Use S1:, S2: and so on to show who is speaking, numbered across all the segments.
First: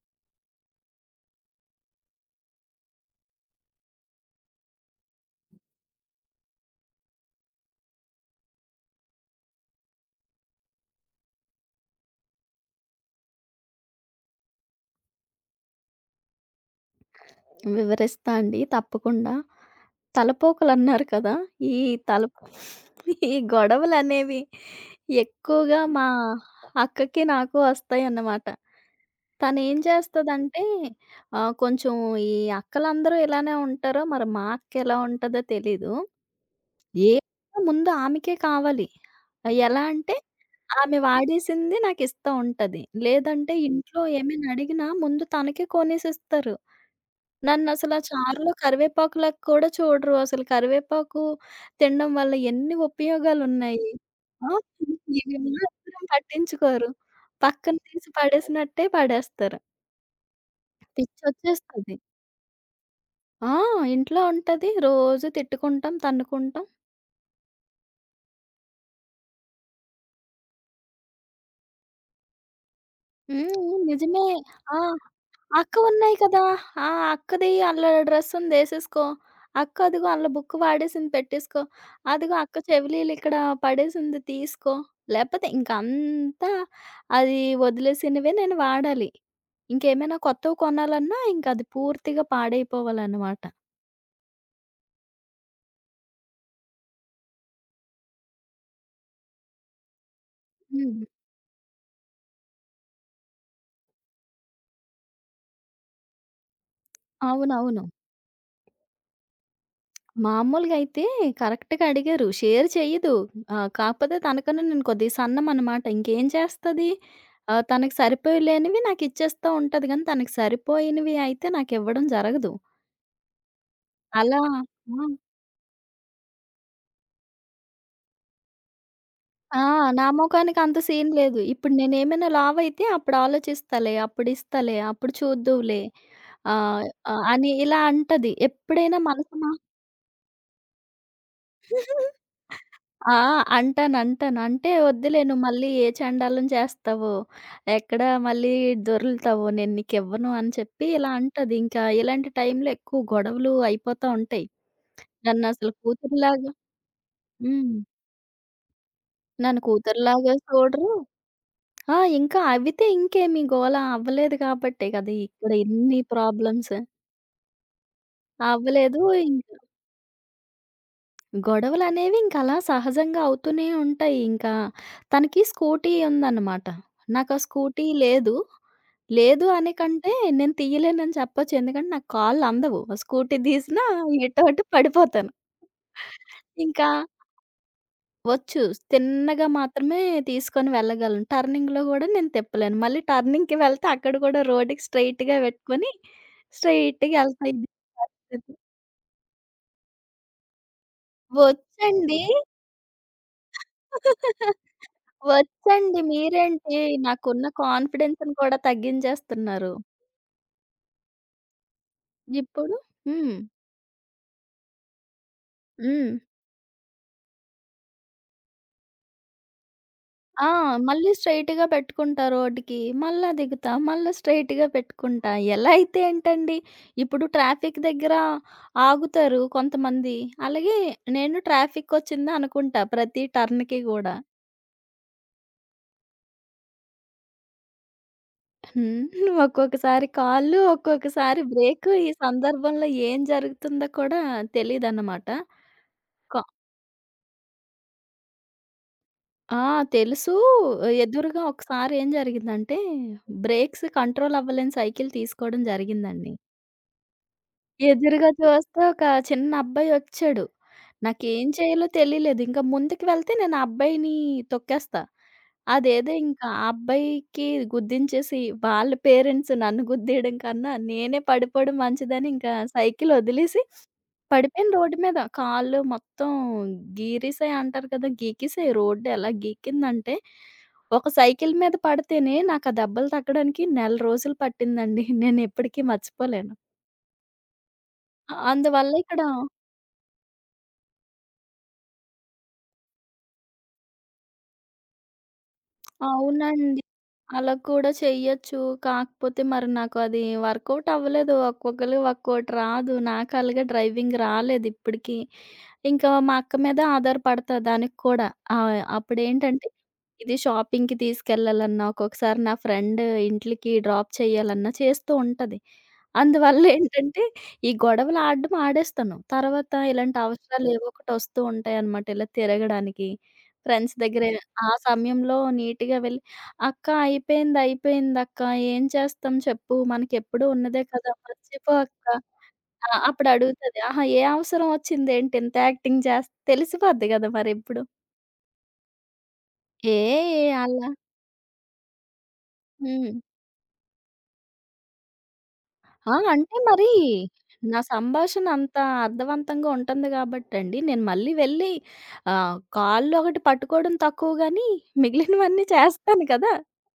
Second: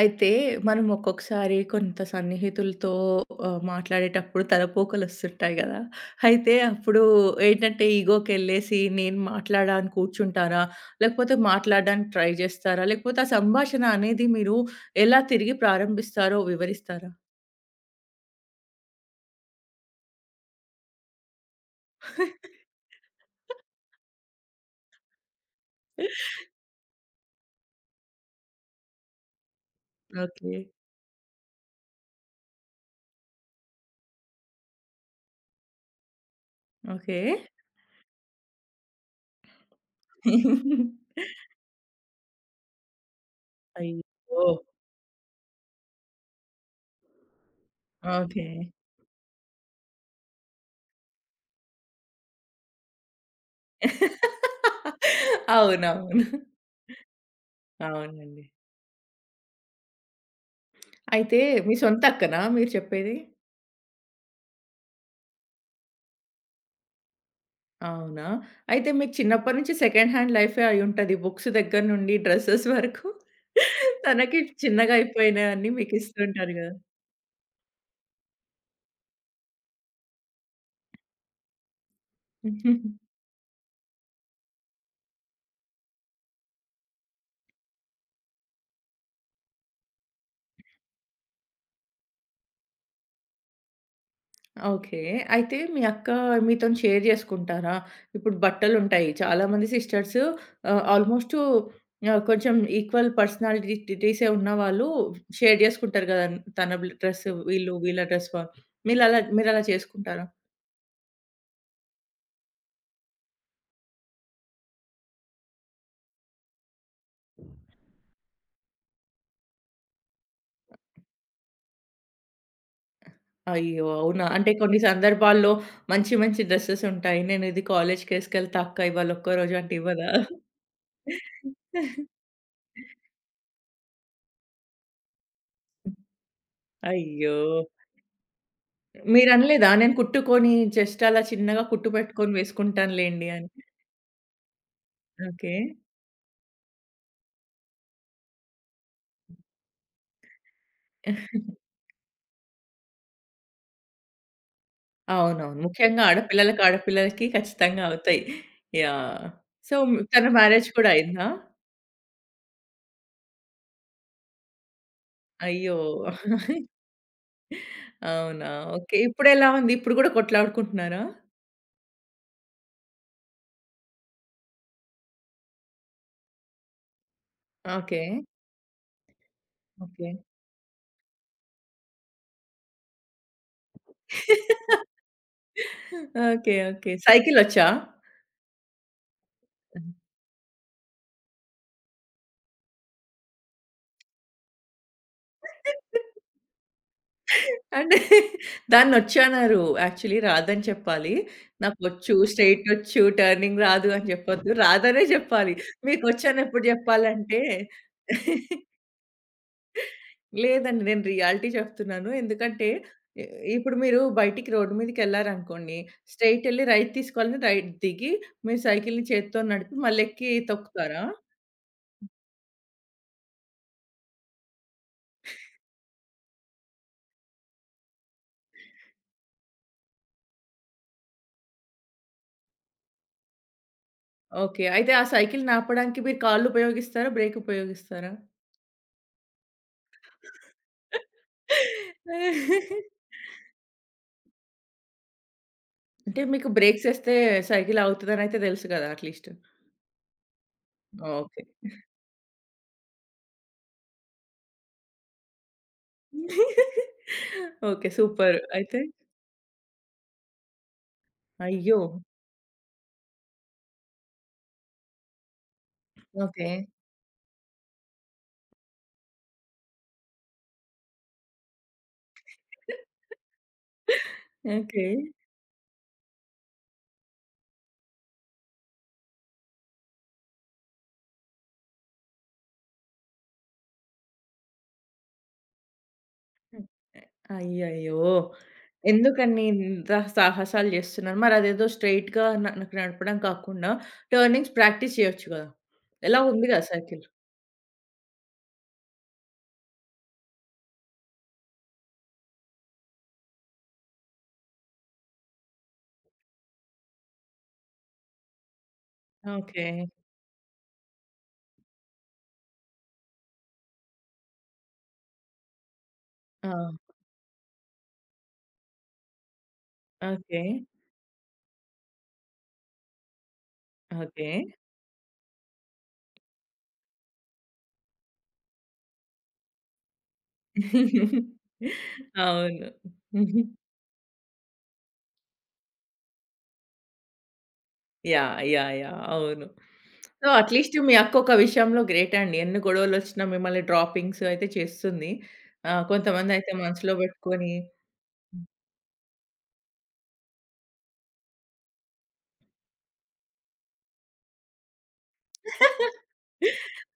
S1: అయితే మనం ఒక్కొక్కసారి కొంత సన్నిహితులతో మాట్లాడేటప్పుడు తలపోకలొస్తుంటాయి గదా! అయితే అప్పుడు ఏంటంటే ఈగోకెళ్ళేసి నేను మాట్లాడా అని కూర్చుంటారా? లేకపోతే మాట్లాడడానికి ట్రై జేస్తారా? లేకపోతే ఆ సంభాషణ అనేది మీరు ఎలా తిరిగి ప్రారంభిస్తారో వివరిస్తారా?
S2: వివరిస్తా అండి తప్పకుండా. తలపోకలన్నారు కదా! ఈ తలప ఈ గొడవలనేవి ఎక్కువగా మా అక్కకి, నాకు వస్తాయన్నమాట. తనేం
S1: ఓకే.
S2: చేస్తదంటే కొంచెం ఈ అక్కలందరూ ఇలానే ఉంటారో మరి మా అక్క ఎలా ఉంటదో తెలీదు.
S1: ఓకే.
S2: ఏదైనా ముందు ఆమెకే కావాలి. ఎలా అంటే, ఆమె వాడేసింది నాకిస్తా ఉంటది. లేదంటే ఇంట్లో ఏమైనా
S1: అయ్యో!
S2: అడిగినా ముందు తనకే కొనేసిస్తారు. నన్నసల
S1: ఓకే.
S2: చారులో కరివేపాకులాగా కూడా చూడరు. అసలు కరివేపాకు తినడం వల్ల ఎన్ని ఉపయోగాలున్నాయి. ఆ! ఇవి మాత్రం
S1: అవునవును.
S2: పట్టించుకోరు. పక్కన తీసి
S1: అవునండి.
S2: పడేసినట్టే పడేస్తారు.
S1: అయితే మీ
S2: పిచ్చొచ్చేస్తది.
S1: సొంత అక్కనా మీరు చెప్పేది?
S2: ఆ! ఇంట్లో ఉంటది. రోజు తిట్టుకుంటాం, తన్నుకుంటాం.
S1: అవునా? అయితే మీకు చిన్నప్పటి నుంచి సెకండ్ హ్యాండ్ లైఫే అయ్యుంటది. బుక్స్ దగ్గర నుండి డ్రెసెస్ వరకు
S2: హ్మ్. నిజమే.
S1: తనకి
S2: ఆ!
S1: చిన్నగా అయిపోయినయన్నీ
S2: అక్కవున్నాయి కదా!
S1: మీకిస్తుంటారు గదా!
S2: ఆ! అక్కది అల్ల డ్రెస్సుందేసేసుకో. అక్క అదిగో అల్ల బుక్ వాడేసింది పెట్టేసుకో. అదిగో అక్క చెవిలీలు ఇక్కడ పడేసింది తీసుకో. లేపోతే ఇంకంతా అది వదిలేసినవే నేను వాడాలి. ఇంకేమైనా కొత్తవి కొనాలన్నా ఇంకది పూర్తిగా పాడైపోవాలనమాట.
S1: ఓకే. అయితే మీ అక్క మీతోని షేర్ జేసుకుంటారా? ఇప్పుడు బట్టలుంటాయి. చాలామంది సిస్టర్స్
S2: హ్మ్.
S1: ఆల్‌మోస్ట్ కొంచెం ఈక్వల్ పర్సనాలిటీసే ఉన్నవాళ్ళు షేర్ జేసుకుంటారు గదా! తన డ్రెస్ వీళ్ళు,
S2: అవునవును.
S1: వీళ్ళ డ్రెస్ వా మీరలా మీరలా చేసుకుంటారా?
S2: మామూలుగా అయితే కరెక్ట్‌గా అడిగారు. షేర్ చెయ్యదు. కాకపోతే తనకన్నా నేను కొద్దిగా సన్నమనమాట. ఇంకేం చేస్తది? తనకి సరిపోలేనివి నాకిచ్చేస్తా ఉంటది గానీ, తనకి సరిపోయినవి అయితే నాకివ్వడం జరగదు.
S1: అయ్యో! అవునా?
S2: అలా
S1: అంటే కొన్ని
S2: ఆ!
S1: సందర్భాల్లో మంచి మంచి డ్రెసెస్ ఉంటాయి. నేను ఇది కాలేజ్‌కేసుకెళ్తా అక్క ఇవాళ ఒక్కరోజు
S2: ఆ!
S1: అంటే
S2: నా
S1: ఇవ్వదా?
S2: మొఖానికి అంత సీన్ లేదు. ఇప్పుడు నేనేమైనా లావయితే అప్పుడు ఆలోచిస్తాలే, అప్పుడిస్తాలే, అప్పుడు చూద్దువులే ఆహ్, ఆహ్,
S1: అయ్యో!
S2: అని ఇలా అంటది. ఎప్పుడైనా మనసు మా
S1: మీరనలేదా? నేను కుట్టుకొని జస్ట్ అలా చిన్నగా కుట్టు పెట్టుకొని
S2: ఆ!
S1: వేసుకుంటానులేండి అని.
S2: అంటాను. అంటాను. అంటే వద్దులే నువ్వు
S1: ఓకే.
S2: మళ్ళీ ఏ చెండాలం చేస్తావో, ఎక్కడ మళ్ళీ దొర్లుతావో నేను నీకివ్వను అని చెప్పి ఇలా అంటది. ఇంకా ఇలాంటి టైంలో ఎక్కువ గొడవలు అయిపోతా ఉంటాయి.
S1: అవునవును.
S2: నన్నసలు
S1: ముఖ్యంగా
S2: కూతురులాగా
S1: ఆడపిల్లలకి, ఆడపిల్లలకి
S2: హ్మ్.
S1: ఖచ్చితంగా అవుతాయి. యాహ్!
S2: నన్ను
S1: సో, తన
S2: కూతురులాగా
S1: మ్యారేజ్
S2: చూడరు.
S1: కూడా అయిందా?
S2: ఆ! ఇంకా అవితే ఇంకేమి గోల అవ్వలేదు కాబట్టే కదా! ఇక్కడ
S1: అయ్యో!
S2: ఇన్ని ప్రాబ్లమ్స్.
S1: అవునా? ఓకే.
S2: అవ్వలేదు ఇంక
S1: ఇప్పుడెలా ఉంది? ఇప్పుడు గూడా కొట్లాడుకుంటున్నారా?
S2: గొడవలనేవి ఇంకలా సహజంగా అవుతూనే ఉంటాయి. ఇంకా తనకి స్కూటీ ఉందన్నమాట. నాకు ఆ స్కూటీ
S1: ఓకే.
S2: లేదు. లేదు అనే
S1: ఓకే.
S2: కంటే నేను తీయలేనని చెప్పొచ్చు. ఎందుకంటే నాకు కాళ్ళు అందవు. ఆ స్కూటీ తీసినా ఎటో అటు పడిపోతాను.
S1: ఓకే.
S2: ఇంకా
S1: ఓకే. సైకిలొచ్చా?
S2: వచ్చు తిన్నగా మాత్రమే తీసుకొని వెళ్ళగలను. టర్నింగ్‌లో గూడా నేను తిప్పలేను. మళ్ళీ టర్నింగ్‌కి వెళ్తే అక్కడ కూడా రోడ్డుకి స్ట్రెయిట్‌గా పెట్టుకొని స్ట్రెయిట్‌గా ఎళ్తా. ఇది
S1: అంటే
S2: పరిస్థితి.
S1: దాన్నొచ్చన్నారు. యాక్చువల్లీ రాదని చెప్పాలి. నాకొచ్చు,
S2: వచ్చండి.
S1: స్ట్రెయిటొచ్చు, టర్నింగ్ రాదు అని చెప్పొద్దు. రాదనే జెప్పాలి.
S2: వచ్చండి.
S1: మీకొచ్చనెప్పుడు
S2: మీరేంటి
S1: జెప్పాలంటే
S2: నాకున్న కాన్ఫిడెన్స్‌ని కూడా తగ్గించేస్తున్నారు.
S1: లేదండి. నేను రియాలిటీ చెప్తున్నాను. ఎందుకంటే
S2: ఇప్పుడు
S1: ఇ
S2: హ్మ్.
S1: ఇప్పుడు మీరు బయటికి రోడ్డు మీదకెళ్లారనుకోండి,
S2: హ్మ్.
S1: స్ట్రెయిటెళ్లి రైట్ తీసుకోవాలని రైట్ దిగి, మీరు సైకిల్‌ని చేత్తో నడిపి మళ్ళెక్కి
S2: ఆ!
S1: తొక్కుతారా?
S2: మళ్ళీ స్ట్రెయిట్‌గా పెట్టుకుంటా రోడ్డుకి. మళ్ళా దిగుతా. మళ్ళా స్ట్రెయిట్‌గా పెట్టుకుంటా. ఎలా అయితే ఏంటండి, ఇప్పుడు ట్రాఫిక్ దగ్గర ఆగుతారు కొంతమంది. అలాగే నేను ట్రాఫికొచ్చింది అనుకుంటా ప్రతి టర్న్‌కి గూడా.
S1: ఓకే. అయితే ఆ సైకిల్‌ని ఆపడానికి మీరు కాళ్ళు ఉపయోగిస్తారా? బ్రేక్ ఉపయోగిస్తారా?
S2: హ్మ్. ఒక్కొక్కసారి కాళ్ళు, ఒక్కొక్కసారి బ్రేకు. ఈ సందర్భంలో ఏం జరుగుతుందో కూడా తెలీదనమాట.
S1: అంటే మీకు బ్రేక్స్ ఏస్తే సైకిల్ ఆగుతదనయితే తెలుసు కదా! అట్‌లీస్ట్.
S2: ఆ! తెలుసు. ఎదురుగా
S1: ఓకే.
S2: ఒకసారి ఏం జరిగిందంటే, బ్రేక్స్ కంట్రోల్ అవ్వలేని సైకిల్ తీసుకోవడం జరిగిందండి.
S1: ఓకే.
S2: ఎదురుగా
S1: సూపర్.
S2: చూస్తే
S1: అయితే
S2: ఒక చిన్న అబ్బాయి వచ్చాడు. నాకేం
S1: అయ్యో!
S2: చేయాలో తెలియలేదు. ఇంకా ముందుకు వెళ్తే నేను ఆ అబ్బాయిని తొక్కేస్తా. అదేదో ఇంకా
S1: ఓకే.
S2: ఆ అబ్బాయికి గుద్దించేసి వాళ్ళ పేరెంట్స్ నన్ను గుద్దేయడం కన్నా నేనే పడిపోవడం మంచిదని ఇంకా సైకిల్ వదిలేసి పడిపోయాను
S1: ఓకే.
S2: రోడ్డు మీద. కాళ్ళు మొత్తం గీరేసాయి అంటారు కదా! గీకేసాయి. రోడ్డు ఎలా గీకిందంటే, ఒక సైకిల్ మీద పడితేనే నాకు ఆ దెబ్బలు తగ్గడానికి 1 నెల రోజులు పట్టిందండి. నేనిప్పటికీ మర్చిపోలేను.
S1: అయ్యయ్యో!
S2: అందువల్ల ఇక్కడ
S1: ఎందుకండి ఇంత సాహసాలు జేస్తున్నారు? మరదేదో స్ట్రెయిట్‌గా న నాకు నడపడం కాకుండా టర్నింగ్స్ ప్రాక్టీస్ చేయొచ్చు గదా! ఎలాగో ఉంది గదా!
S2: అవునండి.
S1: సైకిల్.
S2: అలా కూడా చెయ్యొచ్చు. కాకపోతే మరి నాకు అది వర్కౌట్ అవ్వలేదు. ఒక్కొక్కళ్ళకి ఒక్కోటి రాదు. నాకు అలాగే డ్రైవింగ్ రాలేదు ఇప్పటికి. ఇంకా మా అక్క మీద ఆధారపడతా దానికి కూడా.
S1: ఓకే.
S2: అప్పుడేంటంటే ఇది షాపింగ్‌కి తీసుకెళ్ళాలన్నా, ఒక్కొక్కసారి నా ఫ్రెండ్ ఇంట్లకి డ్రాప్ చేయాలన్నా చేస్తూ ఉంటది.
S1: ఆ!
S2: అందువల్ల ఏంటంటే ఈ గొడవలు ఆడడం ఆడేస్తాను. తర్వాత ఇలాంటి
S1: ఓకే.
S2: అవసరాలు ఏవో ఒకటి వస్తూ ఉంటాయన్నమాట. ఇలా తిరగడానికి ఫ్రెండ్స్ దగ్గరే
S1: ఓకే.
S2: ఆ సమయంలో నీట్‌గా వెళ్ళి, "అక్క అయిపోయింది, అయిపోయిందక్క. ఏం చేస్తాం చెప్పు? మనకెప్పుడూ ఉన్నదే కదా! మర్చిపో అక్క."
S1: అవును.
S2: ఆ! అప్పుడు అడుగుతది. "ఆహా! ఏ అవసరం వచ్చిందేంటి ఇంత యాక్టింగ్ చేస్" తెలిసిపోద్ది కదా! మరిప్పుడు.
S1: యాహ్! యాహ్! యాహ్! అవును.
S2: ఏ
S1: సో,
S2: ఏ
S1: అట్‌లీస్ట్
S2: అలా
S1: మీ అక్కొక విషయంలో గ్రేట్ అండి. ఎన్ని
S2: హ్మ్.
S1: గొడవలొచ్చినా మిమ్మల్ని డ్రాపింగ్స్ అయితే చేస్తుంది.
S2: ఆ!
S1: కొంతమందయితే
S2: అంటే మరి
S1: మనసులో పెట్టుకొని
S2: నా సంభాషణ అంత అర్థవంతంగా ఉంటుంది గాబట్టండి, నేను మళ్ళీ వెళ్ళి కాళ్ళు ఒకటి పట్టుకోవడం తక్కువ గానీ మిగిలినవన్నీ చేస్తాను కదా!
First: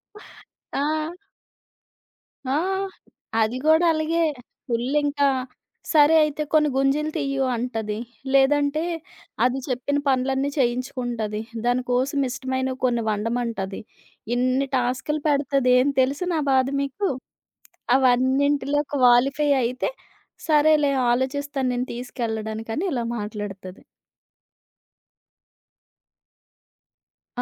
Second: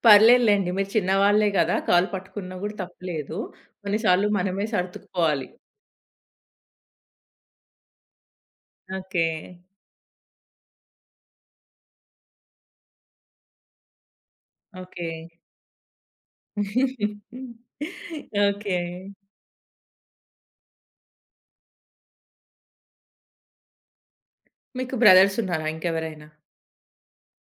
S1: పర్లేదులెండి.
S2: ఆ!
S1: మీరు చిన్నవాళ్ళే గదా! కాలు
S2: ఆ!
S1: పట్టుకున్నా గూడా తప్పులేదు.
S2: అది గూడా
S1: కొన్ని
S2: అలాగే.
S1: సార్లు మనమే
S2: ఫుల్ ఇంకా
S1: సర్దుకుపోవాలి.
S2: సరే అయితే కొన్ని గుంజీలు తియ్యు అంటది. లేదంటే
S1: ఓకే.
S2: అది చెప్పిన పనులన్నీ చేయించుకుంటది. దానికోసం ఇష్టమైనవి కొన్ని వండమంటది. ఇన్ని
S1: ఓకే.
S2: టాస్కులు పెడతది. ఏం తెలుసు నా బాధ మీకు?
S1: ఓకే.
S2: అవన్నింటిలో క్వాలిఫై అయితే సరేలే ఆలోచిస్తాను నేను తీసుకెళ్ళడానికని ఇలా మాట్లాడతది.
S1: మీకు బ్రదర్సున్నారా ఇంకెవరైనా?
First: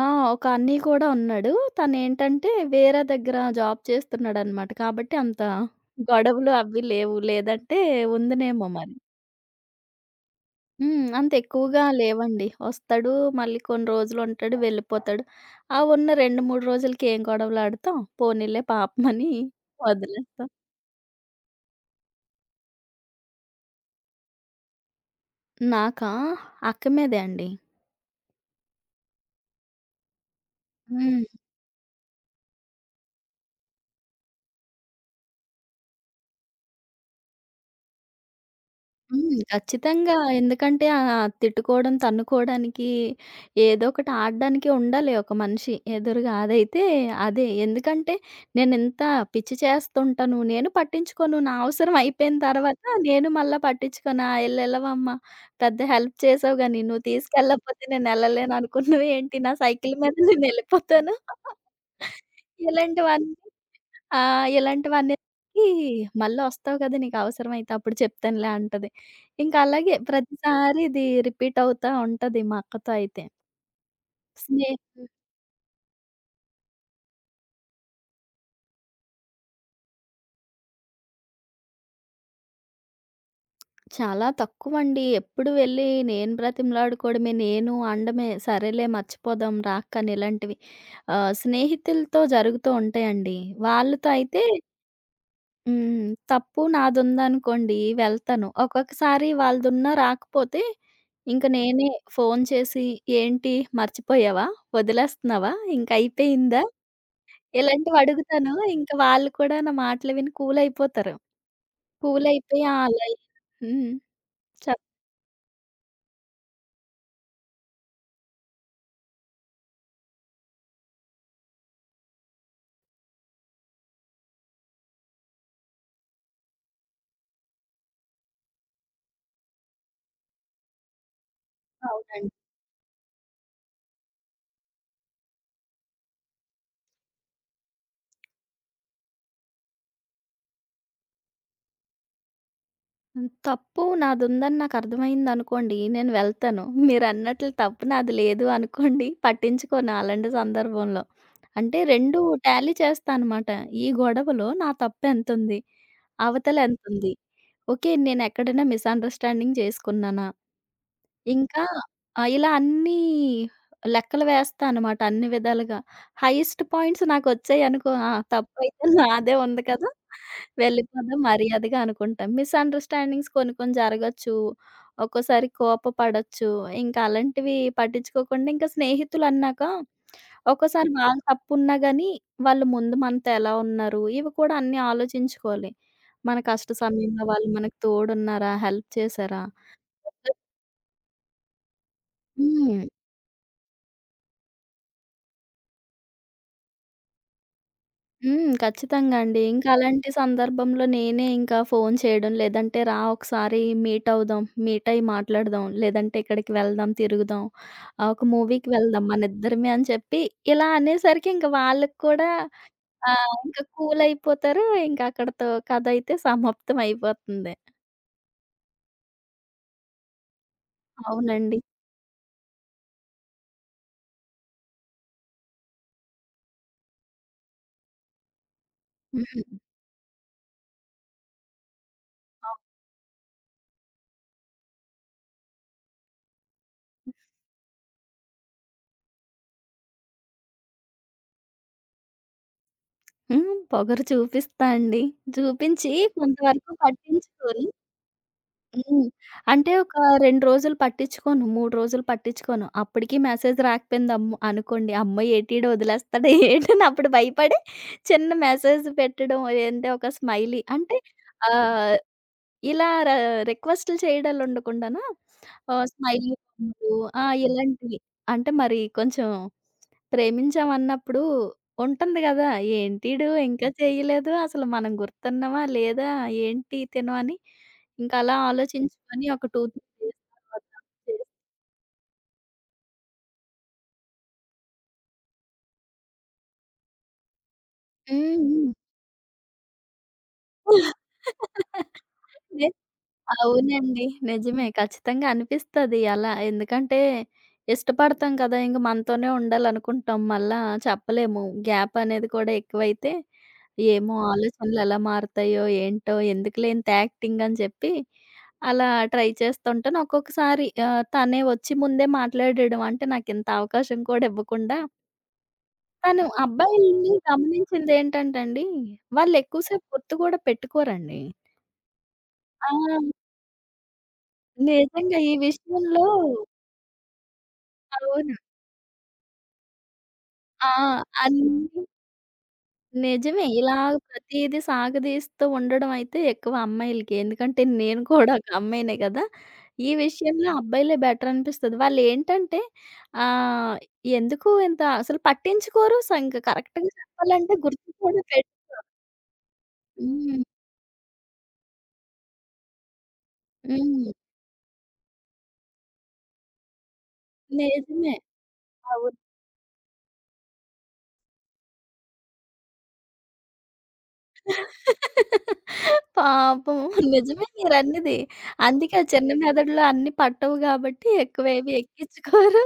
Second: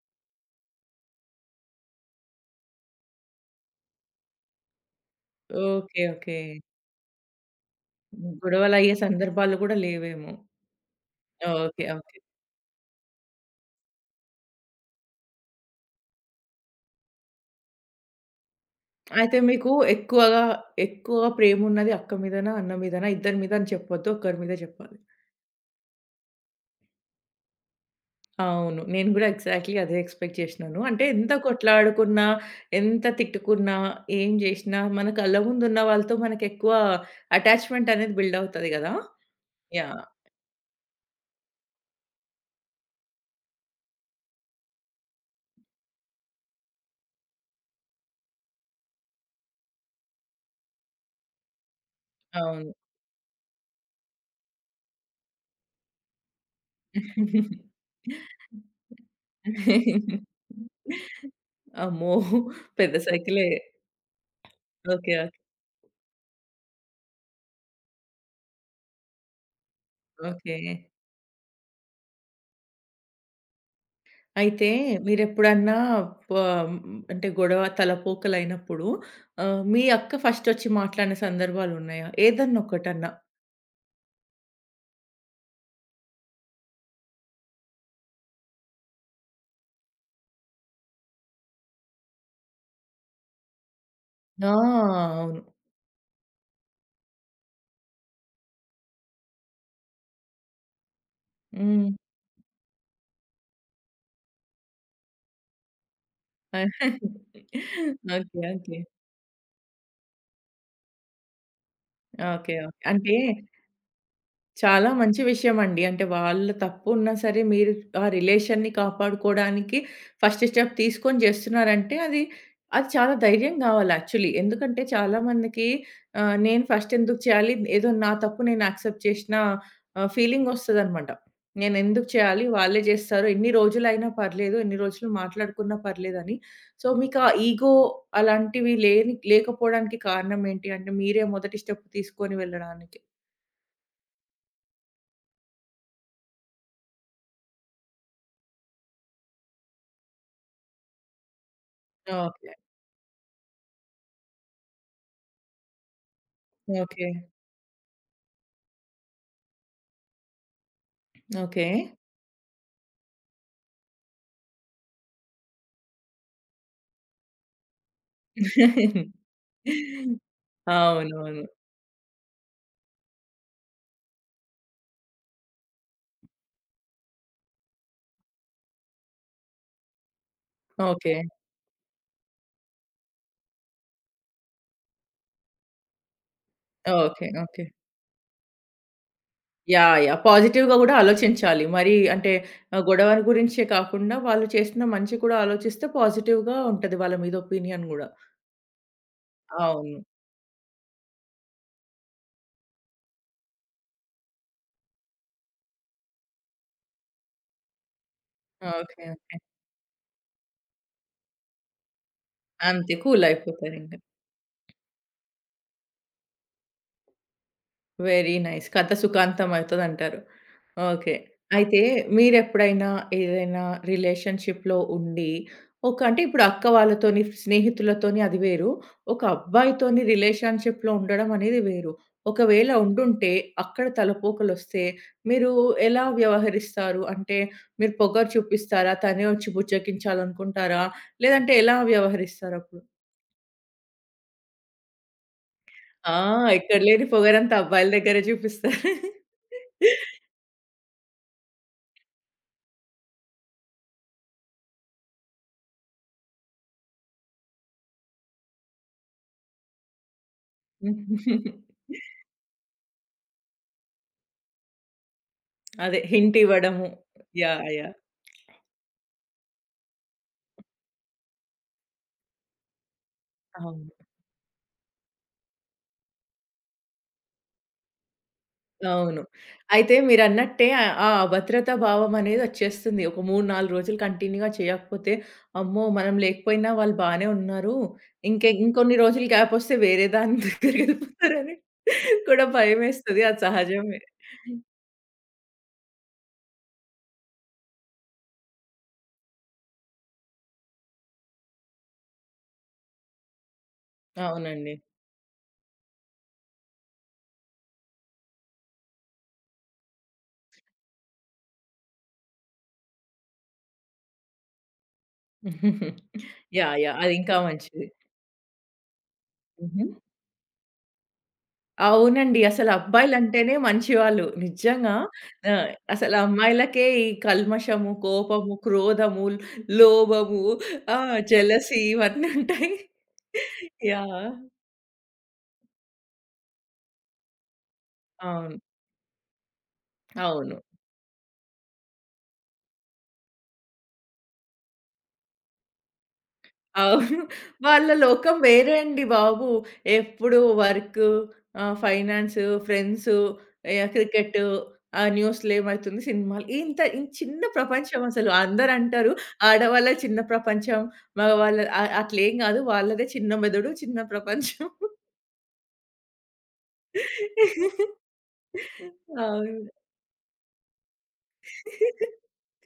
S2: ఆ! ఒక అన్నయ్య కూడా ఉన్నాడు. తనేంటంటే వేరే దగ్గర జాబ్ చేస్తున్నాడనమాట. కాబట్టి అంత
S1: ఓకే. ఓకే.
S2: గొడవలు అవి లేవు. లేదంటే ఉందినేమో మరి.
S1: గొడవలయ్యే సందర్భాలు గూడా లేవేమో.
S2: హ్మ్. అంత ఎక్కువగా
S1: ఓకే. ఓకే.
S2: లేవండి. వస్తాడు, మళ్ళీ కొన్ని రోజులుంటాడు, వెళ్ళిపోతాడు. ఆ ఉన్న 2, 3 రోజులకి ఏం గొడవలాడతాం. పోనీలే పాపమని
S1: అయితే మీకు ఎక్కువగా,
S2: వదిలేస్తాం.
S1: ఎక్కువ ప్రేమున్నది అక్క మీదనా? అన్న మీదనా? ఇద్దరి మీద అని చెప్పొద్దు. ఒక్కరి మీదే చెప్పాలి.
S2: నాకా? అక్క మీదే అండి.
S1: అవును. నేను గూడా ఎగ్జాక్ట్‌లీ అదే ఎక్స్‌పెక్ట్ చేషినాను. అంటే
S2: హ్మ్.
S1: ఎంత కొట్లాడుకున్నా, ఎంత తిట్టుకున్నా, ఏం జేషినా మన కళ్ళ ముందున్న వాళ్ళతో మనకెక్కువ అటాచ్‌మెంట్ అనేది బిల్డ్ అవుతది గదా!
S2: హ్మ్.
S1: యాహ్!
S2: ఖచ్చితంగా. ఎందుకంటే తిట్టుకోవడం, తన్నుకోవడానికి ఏదో ఒకటి ఆడడానికి ఉండాలి ఒక మనిషి ఎదురుగా. అదైతే అదే. ఎందుకంటే నేనింత పిచ్చి చేస్తుంటాను. నేను పట్టించుకోను. నా అవసరం అయిపోయిన
S1: అవును.
S2: తర్వాత నేను మళ్ళా పట్టించుకోను. ఆ! ఎల్లెళ్ళవమ్మా పెద్ద హెల్ప్ చేసావు గానీ నువ్వు తీసుకెళ్ళకపోతే నేనెళ్ళలేను అనుకున్నవేంటి? నా సైకిల్ మీద నేనెళ్ళిపోతాను.
S1: అమ్మో! పెద్ద
S2: ఇలాంటివన్నీ
S1: సైకిలే.
S2: ఆ!
S1: ఓకే.
S2: ఇలాంటివన్నిటికి మళ్ళొస్తావు కదా! నీకవసరమైతే అప్పుడు చెప్తానులే అంటది. ఇంకా అలాగే
S1: ఓకే.
S2: ప్రతిసారి ఇది రిపీట్ అవుతా ఉంటది మా అక్కతో అయితే. స్నే
S1: అయితే
S2: హ్మ్.
S1: మీరెప్పుడన్నా పా హ్మ్, అంటే గొడవ తలపోకలైనప్పుడు మీ అక్క ఫస్టొచ్చి మాట్లాడిన సందర్భాలున్నాయా? ఏదన్నా ఒకటన్నా.
S2: చాలా తక్కువండి. ఎప్పుడు వెళ్ళి నేను బ్రతిమలాడుకోవడమే, నేను అనడమే, సరేలే మర్చిపోదాం రాక్కని ఇలాంటివి. స్నేహితులతో జరుగుతూ ఉంటాయండి. వాళ్ళతో అయితే
S1: ఆ! అవును.
S2: హ్మ్. తప్పు నాదుందనుకోండి వెళ్తాను. ఒక్కొక్కసారి వాళ్ళదున్నా రాకపోతే ఇంక నేనే
S1: హ్మ్.
S2: ఫోన్ చేసి, "ఏంటి మర్చిపోయావా? వదిలేస్తున్నావా? ఇంకయిపోయిందా?"
S1: ఓకే.
S2: ఇలాంటివి
S1: ఓకే.
S2: అడుగుతాను.
S1: ఓకే.
S2: ఇంక వాళ్ళు కూడా నా మాటలు విని కూల్ అయిపోతారు. Cool
S1: okay.
S2: అయిపోయి, "ఆ! అలా
S1: అంటే
S2: అయి" హ్మ్. చెప్
S1: చాలా మంచి విషయమండి. అంటే వాళ్ళ తప్పు ఉన్నా సరే మీరు ఆ రిలేషన్‌ని కాపాడుకోవడానికి ఫస్ట్ స్టెప్ తీసుకొని చేస్తున్నారంటే అది, అది చాలా ధైర్యం కావాలి యాక్చువల్లీ. ఎందుకంటే చాలామందికి నేను ఫస్ట్ ఎందుకు చేయాలి? ఏదో నా తప్పు నేను యాక్సెప్ట్ చేసిన ఫీలింగ్ వస్తదనమాట. నేను ఎందుకు
S2: అవునండి.
S1: చేయాలి? వాళ్ళే చేస్తారు. ఎన్ని రోజులైనా పర్లేదు, ఎన్ని రోజులు మాట్లాడుకున్నా పర్లేదని. సో, మీకు ఆ ఈగో అలాంటివి లేని లేకపోవడానికి కారణం ఏంటి? అంటే మీరే మొదటి స్టెప్ తీసుకొని వెళ్ళడానికి.
S2: తప్పు నాదుందని నాకర్థమైందనుకోండి, నేను వెళ్తాను. మీరన్నట్లు తప్పు నాది లేదు అనుకోండి, పట్టించుకోను అలాంటి సందర్భంలో. అంటే 2
S1: ఓకే.
S2: టాలీ చేస్తా అనమాట. ఈ గొడవలో నా తప్పెంతుంది? అవతల
S1: ఓకే.
S2: ఎంతుంది? ఓకే. నేనెక్కడైనా మిసండర్‌స్టాండింగ్ చేసుకున్నానా? ఇంకా
S1: ఓకే.
S2: ఇలా అన్నీ లెక్కలు వేస్తా అనమాట అన్ని విధాలుగా. హైయెస్ట్ పాయింట్స్ నాకొచ్చాయనుకో ఆ! తప్పైతే నాదే ఉంది కదా! వెళ్ళిపోదాం
S1: అవునవును.
S2: మర్యాదగా అనుకుంటాం. మిస్‌అండర్‌స్టాండింగ్స్ కొన్ని కొన్ని జరగొచ్చు. ఒక్కోసారి కోపపడొచ్చు. ఇంకా అలాంటివి పట్టించుకోకుండా ఇంకా స్నేహితులన్నాక ఒక్కోసారి
S1: ఓకే.
S2: వాళ్ళ తప్పున్నా గానీ, వాళ్ళు ముందు మనతో ఎలా ఉన్నారు? ఇవి కూడా అన్నీ ఆలోచించుకోవాలి. మన కష్ట సమయంలో
S1: ఓకే.
S2: వాళ్ళు
S1: ఓకే.
S2: మనకు తోడున్నారా? హెల్ప్ చేశారా?
S1: యాహ్! యాహ్! పాజిటివ్‌గా గూడా ఆలోచించాలి. మరి అంటే
S2: హ్మ్.
S1: గొడవ గురించే కాకుండా వాళ్ళు చేసిన మంచి కూడా ఆలోచిస్తే పాజిటివ్‌గా ఉంటది వాళ్ళ మీద ఒపీనియన్ గూడా.
S2: హ్మ్. ఖచ్చితంగా అండి. ఇంకా
S1: అవును.
S2: అలాంటి సందర్భంలో నేనే ఇంకా ఫోను చేయడం, లేదంటే రా ఒకసారి మీట్ అవుదాం, మీట్ అయ్యి మాట్లాడదాం, లేదంటే ఇక్కడికి వెళ్దాం, తిరుగుదాం, ఒక మూవీకి
S1: ఓకే.
S2: వెళ్దాం
S1: ఓకే.
S2: మనిద్దరమే అని చెప్పి ఇలా అనేసరికి ఇంక వాళ్ళకి కూడా
S1: అంతే కూల్
S2: ఇంకా
S1: అయిపోతారింక.
S2: కూల్ అయిపోతారు. ఇంకా అక్కడితో కథ అయితే సమాప్తం అయిపోతుంది.
S1: Very nice. కథ సుఖాంతం అయితదంటారు. ఓకే.
S2: అవునండి.
S1: అయితే మీరెప్పుడైనా ఏదైనా రిలేషన్‌షిప్‌లో ఉండి, ఒక అంటే ఇప్పుడు అక్క వాళ్ళతోని, స్నేహితులతోని అది వేరు. ఒక
S2: హ్మ్.
S1: అబ్బాయితోని రిలేషన్‌షిప్‌లో ఉండడం అనేది వేరు. ఒకవేళ ఉండుంటే అక్కడ తలపోకలొస్తే మీరు ఎలా వ్యవహరిస్తారు? అంటే మీరు పొగరు చూపిస్తారా? తనే వచ్చి బుజ్జగించాలనుకుంటారా? లేదంటే ఎలా వ్యవహరిస్తారప్పుడు?
S2: హ్మ్. పొగరు చూపిస్తా అండి. చూపించి
S1: ఆ!
S2: కొంతవరకు
S1: ఎక్కడ లేని పొగరంతా
S2: పట్టించుకోరు.
S1: అబ్బాయిల దగ్గరే చూపిస్తారు.
S2: హ్మ్. అంటే ఒక 2 రోజులు పట్టించుకోను, 3 రోజులు పట్టించుకోను. అప్పటికి మెసేజ్ రాకపోయింది అమ్మ అనుకోండి. అమ్మో! ఏటి ఈడు వదిలేస్తాడా ఏటని అప్పుడు భయపడి చిన్న మెసేజ్ పెట్టడం ఏంటి ఒక స్మైలీ అంటే ఆహ్, ఇలా రిక్వెస్ట్‌లు చేయడాలుండకుండానా
S1: అదే
S2: స్మైలీ
S1: హింట్ ఇవ్వడము.
S2: బొమ్మలు ఆ!
S1: యాహ్! యాహ్!
S2: ఇలాంటివి. అంటే మరి కొంచెం ప్రేమించామన్నప్పుడు ఉంటుంది గదా! ఏంటీడు ఇంకా
S1: అవును.
S2: చేయలేదు, అసలు మనం గుర్తున్నామా లేదా, ఏంటి తిను అని, ఇంక అలా
S1: అవును.
S2: ఆలోచించుకొని ఒక 2,
S1: అయితే
S2: 3 డేస్ తర్వాత
S1: మీరన్నట్టే ఆహ్, ఆ ఆ
S2: చేసి
S1: అభద్రతా భావం అనేది వచ్చేస్తుంది. ఒక 3, 4 రోజులు కంటిన్యూ‌గా చేయకపోతే, అమ్మో! మనం లేకపోయినా వాళ్ళు బానే ఉన్నారు. ఇంకే
S2: హ్మ్.
S1: ఇంకొన్ని రోజులు గ్యాప్ వస్తే వేరే దాని దగ్గరికెళ్ళిపోతారని కూడా
S2: హ్మ్.
S1: భయమేస్తది. అది సహజమే.
S2: అవునండి. నిజమే. ఖచ్చితంగా అనిపిస్తది అలా. ఎందుకంటే ఇష్టపడతాం కదా! ఇంక మనతోనే ఉండాలనుకుంటాం. మళ్ళా చెప్పలేము. గ్యాప్ అనేది కూడా ఎక్కువైతే ఏమో
S1: అవునండి.
S2: ఆలోచనలు ఎలా మారుతాయో ఏంటో ఎందుకులే ఇంత యాక్టింగ్ అని చెప్పి అలా ట్రై చేస్తుంటాను. ఒక్కొక్కసారి తనే వచ్చి ముందే మాట్లాడేయడం అంటే నాకింత అవకాశం కూడా ఇవ్వకుండా తను
S1: యాహ్! యాహ్! అది
S2: అబ్బాయిల్ని
S1: ఇంకా మంచిది.
S2: గమనించిందేంటంటే అండి వాళ్ళు ఎక్కువ సేపు
S1: హుహు.
S2: గుర్తు కూడా పెట్టుకోరండి.
S1: అవునండి. అసలు
S2: ఆ!
S1: అబ్బాయిలంటేనే మంచివాళ్ళు. నిజంగా.
S2: నిజంగా ఈ
S1: ఆహ్,
S2: విషయంలో
S1: అసలు అమ్మాయిలకే ఈ కల్మషము,
S2: అవును.
S1: కోపము, క్రోధము, లోభము,
S2: ఆ!
S1: ఆ!
S2: అన్నీ
S1: జెలసీ ఇవన్నీ ఉంటాయి.
S2: నిజమే. ఇలా
S1: యాహ్!
S2: ప్రతీదీ సాగదీస్తూ ఉండడం అయితే ఎక్కువ అమ్మాయిలకి. ఎందుకంటే నేను కూడా ఒక
S1: అవును.
S2: అమ్మాయినే గదా! ఈ విషయంలో
S1: అవును.
S2: అబ్బాయిలే బెటర్ అనిపిస్తది. వాళ్ళేంటంటే ఆహ్, ఎందుకు ఇంత అసలు పట్టించుకోరు. సంక కరెక్ట్‌గా
S1: అవును.
S2: చెప్పాలంటే
S1: వాళ్ళ
S2: గుర్తు కూడా
S1: లోకం వేరే అండి బాబు. ఎప్పుడు
S2: హ్మ్.
S1: Work, finance, friends, yeah!
S2: హ్మ్.
S1: క్రికెటు, ఆ న్యూస్‌లో ఏమైతుంది, సినిమాలు ఇంత ఈ చిన్న ప్రపంచం
S2: నిజమే.
S1: అసలు. అందరంటారు
S2: అవును.
S1: ఆడవాళ్ళది చిన్న ప్రపంచం, మగవాళ్ళ అ అట్లేం గాదు. వాళ్ళదే చిన్న మెదడు, చిన్న ప్రపంచం.
S2: పాపం. నిజమే మీరన్నది. అందుకే ఆ చిన్న
S1: అవును.
S2: మెదడులో అన్నీ పట్టవు గాబట్టి ఎక్కువేవి ఎక్కించుకోరు.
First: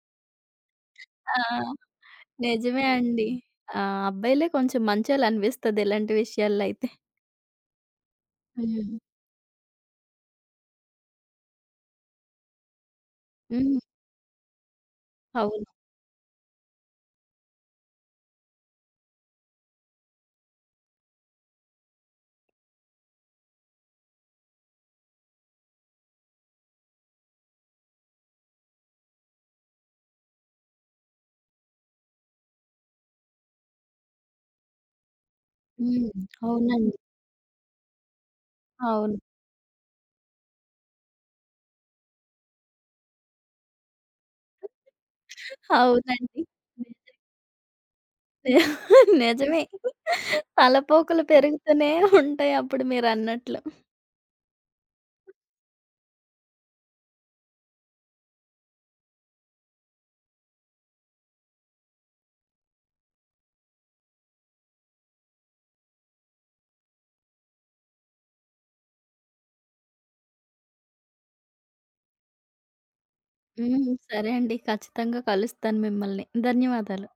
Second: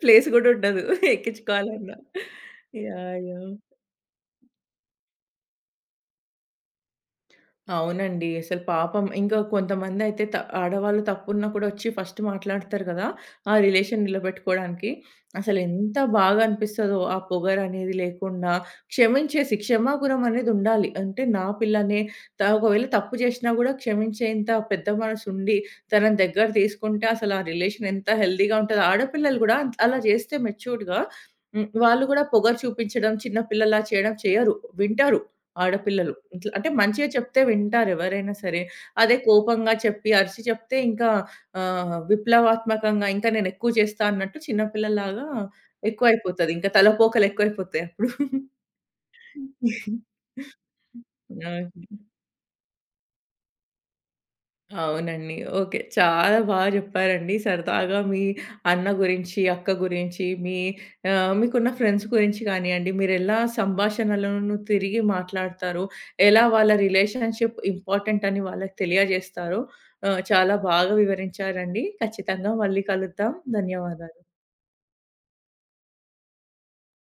S1: ప్లేస్ గూడా ఉండదు
S2: ఆ!
S1: ఎక్కించుకోవాలన్నా.
S2: నిజమే
S1: యాహ్!
S2: అండి.
S1: యాహ్!
S2: ఆ! అబ్బాయిలే కొంచెం మంచోళ్ళనిపిస్తది ఇలాంటి విషయాల్లో అయితే.
S1: అవునండి. అసలు
S2: హ్మ్.
S1: పాపం ఇంకా కొంతమందయితే త ఆడవాళ్ళు తప్పున్నా కూడా వచ్చి ఫస్ట్ మాట్లాడతారు గదా! ఆ
S2: హ్మ్.
S1: రిలేషన్ నిలబెట్టుకోవడానికి.
S2: అవును.
S1: అసలెంత బాగా అనిపిస్తదో ఆ పొగరనేది లేకుండా, క్షమించేసి క్షమాగుణం అనేదుండాలి. అంటే నా పిల్లనే త ఒకవేళ తప్పు చేసినా గూడా క్షమించేంత పెద్ద మనసుండి, తనని దగ్గర తీసుకుంటే అసలు ఆ రిలేషన్ ఎంత హెల్తీగా ఉంటదో. ఆడపిల్లలు గూడా అంత్ అలా చేస్తే మెచ్యూర్డ్‌గా హ్మ్. వాళ్ళు గూడా పొగరు చూపించడం, చిన్న పిల్లలా చేయడం చేయరు. వింటారు.
S2: హ్మ్.
S1: ఆడపిల్లలు. ఇట్లా అంటే
S2: అవునండి.
S1: మంచిగా చెప్తే వింటారు ఎవరైనా సరే.
S2: అవును.
S1: అదే కోపంగా చెప్పి, అరిచి చెప్తే ఇంకా విప్లవాత్మకంగా ఇంకా నేను ఎక్కువ చేస్తా అన్నట్టు చిన్న పిల్లలాగా
S2: అవునండి.
S1: ఎక్కువైపోతది. ఇంకా తలపోకలు ఎక్కువైపోతాయి అప్పుడు.
S2: నిజమే. తలపోకలు
S1: ఓకే.
S2: పెరుగుతూనే ఉంటాయి అప్పుడు మీరన్నట్లు.
S1: అవునండి. ఓకే. చాలా బా జెప్పారండి. సరదాగా మీ అన్న గురించి, అక్క గురించి, మీ మీకున్న ఫ్రెండ్స్ గురించి గానియండి, మీరెలా సంభాషణలను తిరిగి మాట్లాడతారు, ఎలా వాళ్ళ రిలేషన్‌షిప్ ఇంపార్టెంట్ అని వాళ్ళకి తెలియజేస్తారో చాలా బాగా వివరించారండి. ఖచ్చితంగా మళ్ళీ కలుద్దాం.
S2: హ్మ్.
S1: ధన్యవాదాలు.
S2: సరే అండి. ఖచ్చితంగా కలుస్తాను మిమ్మల్ని. ధన్యవాదాలు.